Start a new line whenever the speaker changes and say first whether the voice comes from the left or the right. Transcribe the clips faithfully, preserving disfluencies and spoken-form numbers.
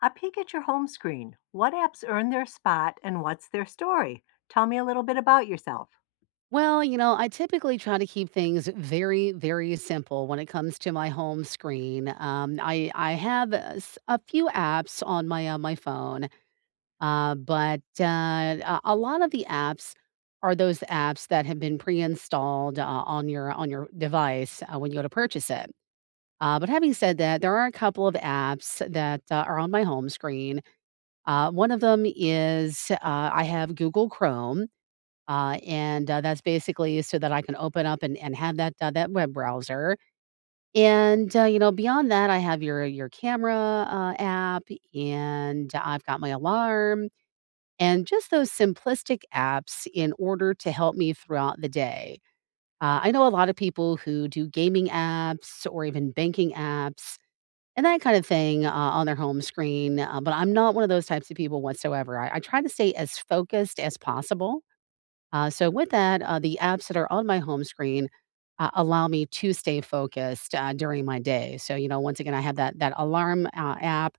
left: A peek at your home screen. What apps earn their spot and what's their story? Tell me a little bit about yourself.
right: Well, you know, I typically try to keep things very, very simple when it comes to my home screen. Um, I I have a s- a few apps on my uh, my phone, uh, but uh, a a lot of the apps are those apps that have been pre-installed uh, on your on your device uh, when you go to purchase it. Uh, but having said that, there are a couple of apps that uh, are on my home screen. Uh, one of them is uh, I have Google Chrome, uh, and, uh, that's basically so that I can open up and and have that, uh, that web browser. And, uh, you know, beyond that, I have your your camera uh, app, and I've got my alarm, and just those simplistic apps in order to help me throughout the day. Uh, I know a lot of people who do gaming apps or even banking apps and that kind of thing, uh, on their home screen, uh, but I'm not one of those types of people whatsoever. I I try to stay as focused as possible. Uh, so with that, uh, the apps that are on my home screen uh, allow me to stay focused uh, during my day. So you know, once again, I have that that alarm uh, app,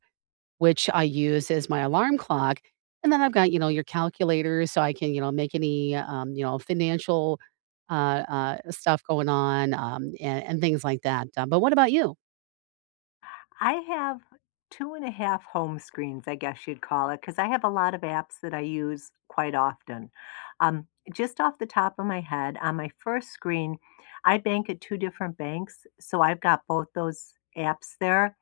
right: which I use as my alarm clock, and then I've got you know your calculator, so I can you know make any um, you know financial uh, uh, stuff going on, um, and, and things like that. Uh, but what about you?
left: I have two and a half home screens, I guess you'd call it, because I have a lot of apps that I use quite often. Um, just off the top of my head, on my first screen, I bank at two different banks. So I've got both those apps there.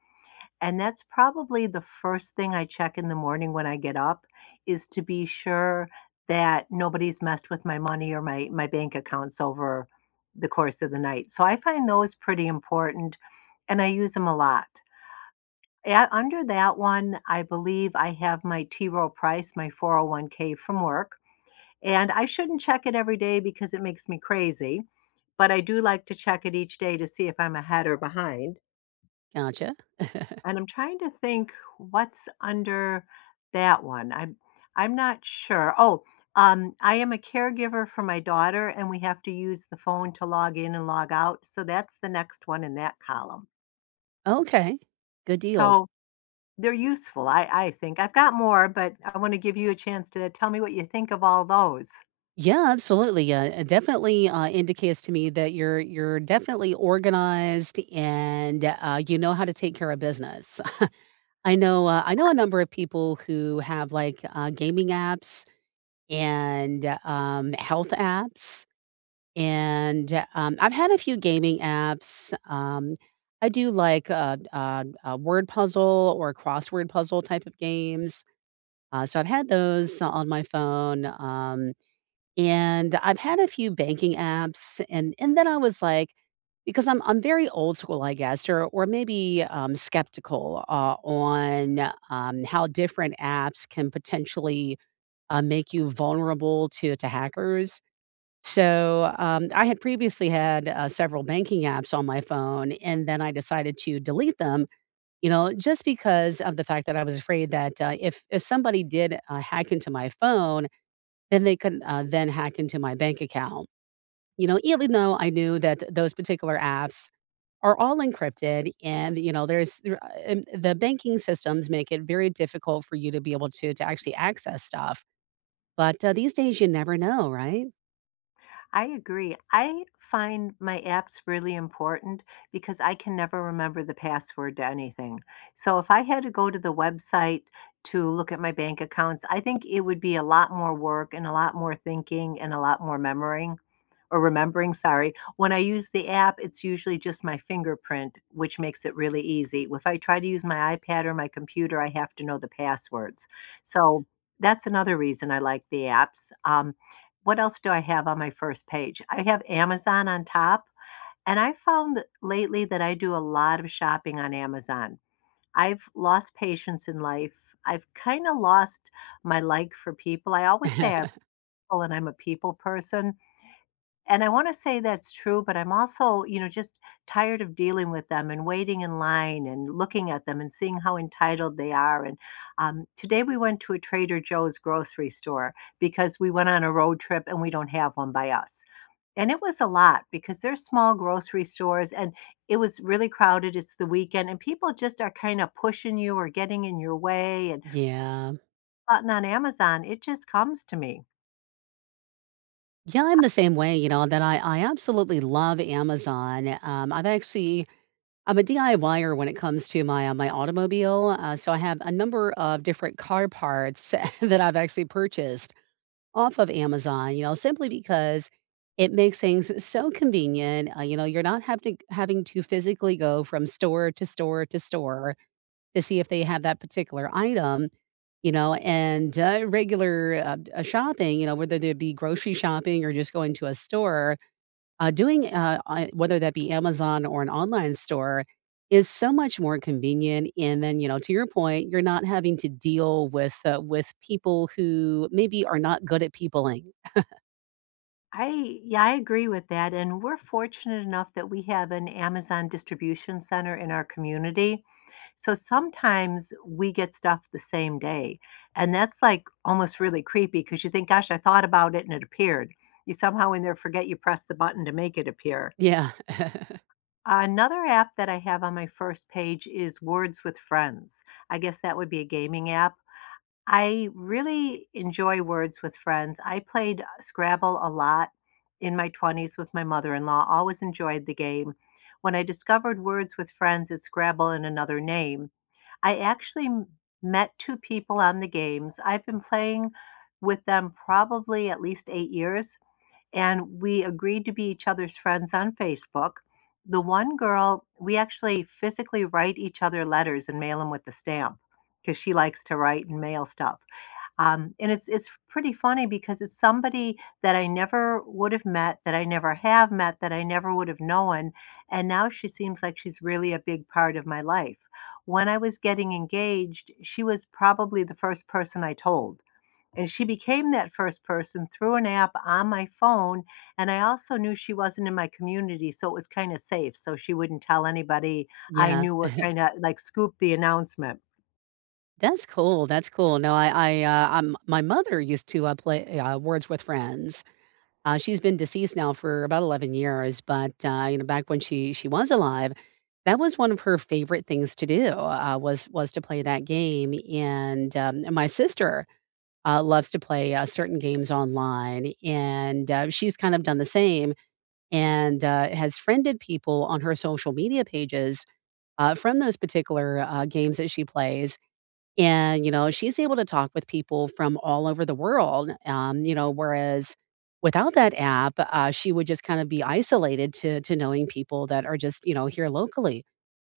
left: And that's probably the first thing I check in the morning when I get up is to be sure that nobody's messed with my money or my my bank accounts over the course of the night. So I find those pretty important and I use them a lot. A- under that one, I believe I have my T. Rowe Price, my four oh one k from work. And I shouldn't check it every day because it makes me crazy. But I do like to check it each day to see if I'm ahead or behind.
right: Gotcha.
left: And I'm trying to think what's under that one. I'm I'm not sure. Oh, um, I am a caregiver for my daughter, and we have to use the phone to log in and log out. So that's the next one in that column.
right: Okay, good deal.
left: So they're useful, I, I think. I've got more, but I want to give you a chance to tell me what you think of all those.
right: Yeah, absolutely. Yeah, it definitely uh, indicates to me that you're you're definitely organized and uh, you know how to take care of business. I know uh, I know a number of people who have like uh, gaming apps and um, health apps, and um, I've had a few gaming apps. Um, I do like uh, uh, a word puzzle or crossword puzzle type of games. Uh, so I've had those on my phone. Um, and I've had a few banking apps, and and then I was like, because I'm I'm very old school, I guess, or or maybe um, skeptical uh, on um, how different apps can potentially uh, make you vulnerable to to hackers. So, um, I had previously had, uh, several banking apps on my phone, and then I decided to delete them, you know, just because of the fact that I was afraid that, uh, if if somebody did, uh, hack into my phone, then they could uh, then hack into my bank account. You know, even though I knew that those particular apps are all encrypted, and you know, there's there a and the banking systems make it very difficult for you to be able to to actually access stuff. But, uh, these days you never know, right?
left: I agree. I find my apps really important because I can never remember the password to anything. So if I had to go to the website to look at my bank accounts, I think it would be a lot more work and a lot more thinking and a lot more memorying or remembering, sorry. When I use the app, it's usually just my fingerprint, which makes it really easy. If I try to use my iPad or my computer, I have to know the passwords. So that's another reason I like the apps. Um, what else do I have on my first page? I have Amazon on top. And I found lately that I do a lot of shopping on Amazon. I've lost patience in life. I've kind of lost my like for people. I always say I like people and I'm a people person, and I wanna say that's true, but I'm also, you know, just tired of dealing with them and waiting in line and looking at them and seeing how entitled they are, and, um, today we went to a Trader Joe's grocery store because we went on a road trip and we don't have one by us, and it was a lot because they're small grocery stores, and it was really crowded, it's the weekend, and people just are kinda pushing you or getting in your way, and
right: Yeah.
left: but on Amazon, it just comes to me.
right: Yeah, I'm the same way. You know, that I I absolutely love Amazon. Um, I've actually I'm a DIYer when it comes to my, uh, my automobile, uh, so I have a number of different car parts that I've actually purchased off of Amazon, you know, simply because it makes things so convenient. Uh, you know, you're not having to, having to physically go from store to store to store to see if they have that particular item. You know, and uh, regular uh, uh, shopping, you know, whether there be grocery shopping or just going to a store, uh, doing uh, uh, whether that be Amazon or an online store, is so much more convenient. And then, you know, to your point, you're not having to deal with uh, with people who maybe are not good at peopling.
left: I Yeah, I agree with that, and we're fortunate enough that we have an Amazon distribution center in our community. So sometimes we get stuff the same day, and that's, like, almost really creepy because you think, "Gosh, I thought about it and it appeared." You somehow in there forget you pressed the button to make it appear.
right: Yeah.
left: Another app that I have on my first page is Words with Friends. I guess that would be a gaming app. I really enjoy words with friends. I played uh, Scrabble a lot in my twenties with my mother in law, always enjoyed the game. When I discovered Words with Friends is Scrabble in another name, I actually m- met two people on the games. I've been playing with them probably at least eight years, and we agreed to be each other's friends on Facebook. The one girl, we actually physically write each other letters and mail them with the stamp because she likes to write and mail stuff. Um, and it's it's pretty funny because it's somebody that I never would have met, that I never have met, that I never would have known, and now she seems like she's really a big part of my life. When I was getting engaged, she was probably the first person I told. And she became that first person through an app on my phone. And I also knew she wasn't in my community, so it was kind of safe. So she wouldn't tell anybody I
right: Yeah.
left: knew were kind of like scoop the announcement.
right: That's cool, that's cool. No, I I, uh, um my mother used to, uh, play, uh, Words with Friends. Uh, she's been deceased now for about eleven years, but, uh, you know, back when she she was alive, that was one of her favorite things to do, uh, was was to play that game, and, um, and my sister uh, loves to play, uh, certain games online, and, uh, she's kind of done the same, and, uh, has friended people on her social media pages uh, from those particular uh, games that she plays. And, you know, she's able to talk with people from all over the world. Um, you know, whereas without that app, uh, she would just kind of be isolated to to knowing people that are just, you know, here locally.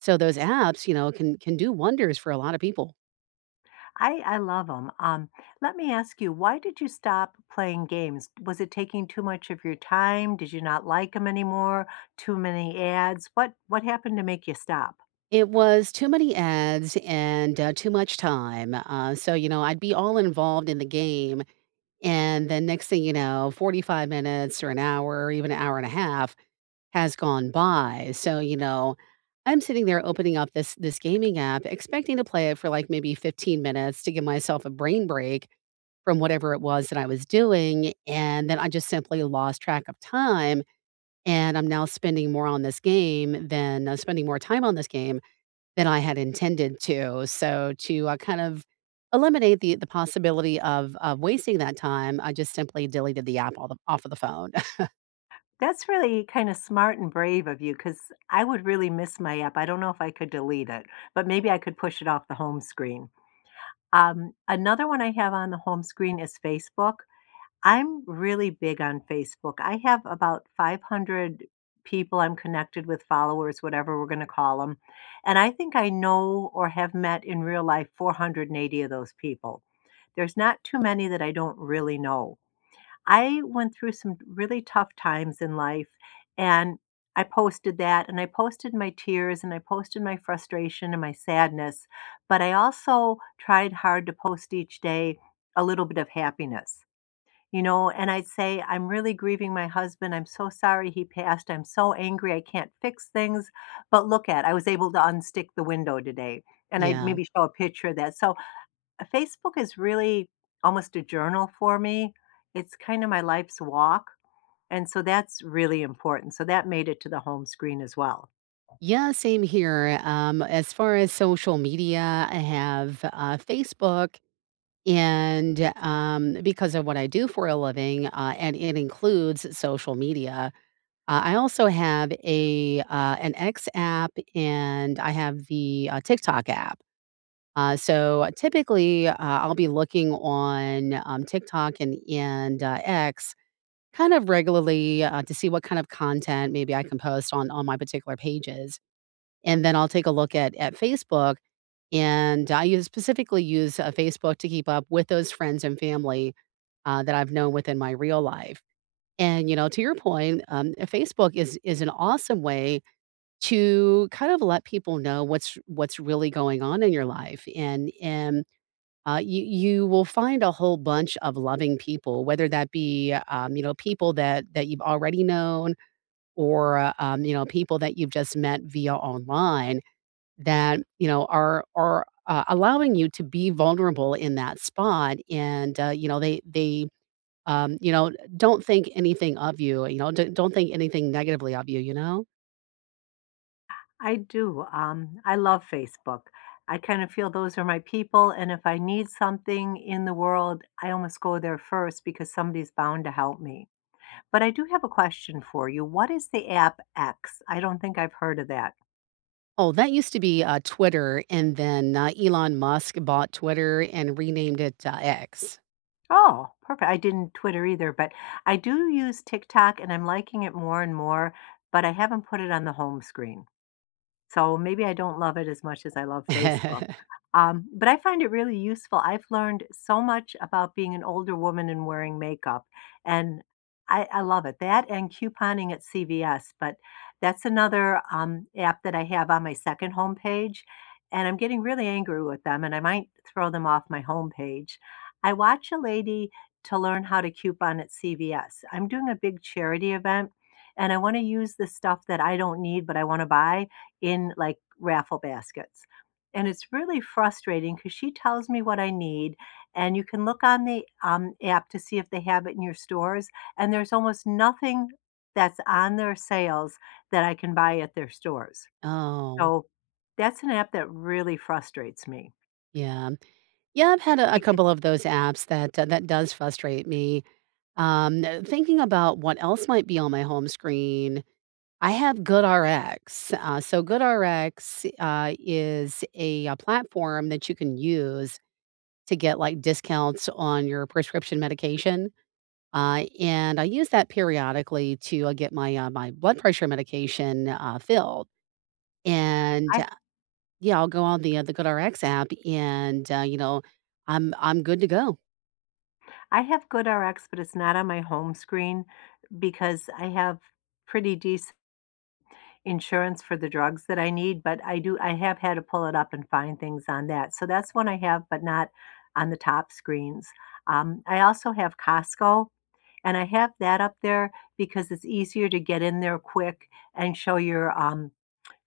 right: So those apps, you know, can can do wonders for a lot of people.
left: I I love 'em. Um, let me ask you, why did you stop playing games? Was it taking too much of your time? Did you not like them anymore? Too many ads? What what happened to make you stop?
right: It was too many ads and uh, too much time. Uh, so, you know, I'd be all involved in the game. And then next thing you know, forty-five minutes or an hour or even an hour and a half has gone by. So, you know, I'm sitting there opening up this this gaming app, expecting to play it for like maybe fifteen minutes to give myself a brain break from whatever it was that I was doing. And then I just simply lost track of time. And I'm now spending more on this game than uh, spending more time on this game than I had intended to. So to uh, kind of eliminate the the possibility of of wasting that time, I just simply deleted the app all the, off of the phone.
left: That's really kinda smart and brave of you, because I would really miss my app. I don't know if I could delete it, but maybe I could push it off the home screen. Um, another one I have on the home screen is Facebook. I'm really big on Facebook. I have about five hundred people I'm connected with, followers, whatever we're going to call them. And I think I know or have met in real life four hundred eighty of those people. There's not too many that I don't really know. I went through some really tough times in life and I posted that and I posted my tears and I posted my frustration and my sadness, but I also tried hard to post each day a little bit of happiness, you know, and I'd say, I'm really grieving my husband. I'm so sorry he passed. I'm so angry. I can't fix things. But look at, I was able to unstick the window today. And I'd
right: Yeah.
left: maybe show a picture of that. So uh, Facebook is really almost a journal for me. It's kind of my life's walk. And so that's really important. So that made it to the home screen as well.
right: Yeah, same here. Um, as far as social media, I have uh, Facebook, and um, because of what I do for a living, uh, and it includes social media. Uh, I also have a uh, an X app, and I have the uh, TikTok app. Uh, so typically, uh, I'll be looking on um, TikTok and and uh, X kind of regularly uh, to see what kind of content maybe I can post on on my particular pages. And then I'll take a look at at Facebook, and I use specifically use, uh, Facebook to keep up with those friends and family, uh, that I've known within my real life. And, you know, to your point, um, Facebook is is an awesome way to kind of let people know what's what's really going on in your life, and and, uh, you you will find a whole bunch of loving people, whether that be, um, you know, people that that you've already known or, uh, um, you know, people that you've just met via online. That, you know, are are, uh, allowing you to be vulnerable in that spot, and, uh, you know, they they, um, you know, don't think anything of you, you know, don't don't think anything negatively of you, you know?
left: I do, um, I love Facebook. I kind of feel those are my people, and if I need something in the world, I almost go there first because somebody's bound to help me. But I do have a question for you. What is the app X? I don't think I've heard of that.
right: Oh, that used to be, uh, Twitter, and then, uh, Elon Musk bought Twitter and renamed it, uh, X.
left: Oh, perfect. I didn't Twitter either, but I do use TikTok and I'm liking it more and more, but I haven't put it on the home screen. So maybe I don't love it as much as I love Facebook. Um, but I find it really useful. I've learned so much about being an older woman and wearing makeup, and I, I love it. That and couponing at C V S, but that's another um, app that I have on my second homepage, and I'm getting really angry with them, and I might throw them off my homepage. I watch a lady to learn how to coupon at C V S. I'm doing a big charity event, and I want to use the stuff that I don't need but I want to buy in, like, raffle baskets, and it's really frustrating because she tells me what I need, and you can look on the, um, app to see if they have it in your stores, and there's almost nothing that's on their sales that I can buy at their stores.
right: Oh,
left: So, that's an app that really frustrates me
right: yeah. Yeah, I've had a a couple
left: because
right: of those apps that uh, that does frustrate me. Um, uh, thinking about what else might be on my home screen, I have GoodRx. Uh, so GoodRx, uh, is a, uh, platform that you can use to get, like, discounts on your prescription medication, uh, and I use that periodically to, uh, get my, uh, my blood pressure medication, uh, filled, and
left: I
right: Yeah, I'll go on the, uh, the GoodRx app and, uh, you know, I'm I'm good to go.
left: I have GoodRx, but it's not on my home screen because I have pretty decent insurance for the drugs that I need, but I do I have had to pull it up and find things on that. So that's one I have, but not on the top screens. Um, I also have Costco, and I have that up there because it's easier to get in there quick and show your um,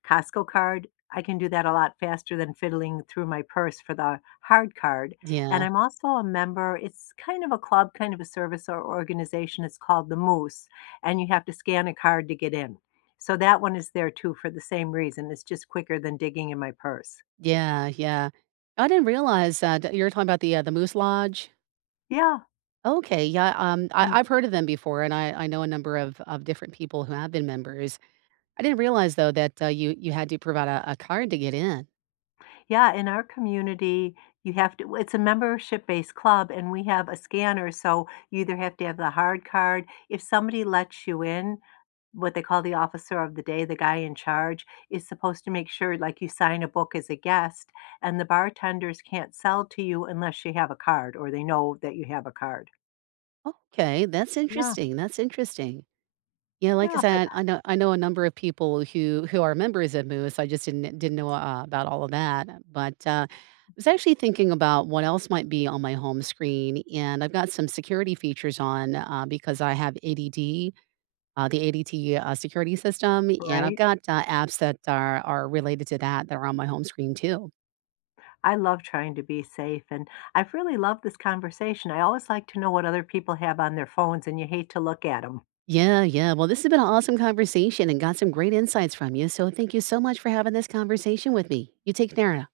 left: Costco card. I can do that a lot faster than fiddling through my purse for the hard card, and
right: Yeah.
left: I'm also a member, it's kind of a club, kind of a service or organization, it's called The Moose, and you have to scan a card to get in. So that one is there too for the same reason, it's just quicker than digging in my purse.
right: Yeah, yeah. I didn't realize uh, that you were talking about the, uh, the Moose Lodge.
left: Yeah.
right: Okay, yeah, um, I I've heard of them before, and I I know a number of of different people who have been members. I didn't realize though that, uh, you you had to provide a a card to get in.
left: Yeah, in our community, you have to, it's a membership-based club, and we have a scanner, so you either have to have the hard card if somebody lets you in, what they call the officer of the day, the guy in charge, is supposed to make sure, like, you sign a book as a guest, and the bartenders can't sell to you unless you have a card or they know that you have a card.
right: Okay, that's
left: Yeah,
right: interesting, that's interesting. Yeah, like I
left: yeah, but
right: said, I know I know a number of people who who are members of Moose. I just didn't didn't know, uh, about all of that, but, uh, I was actually thinking about what else might be on my home screen, and I've got some security features on, uh, because I have A D D, uh, the A D T, uh, security system, and I've
left: right?
right: got, uh, apps that are are related to that that are on my home screen too.
left: I love trying to be safe, and I've really loved this conversation. I always like to know what other people have on their phones, and you hate to look at them.
right: Yeah, yeah. Well, this has been an awesome conversation and got some great insights from you, so thank you so much for having this conversation with me. You take care now.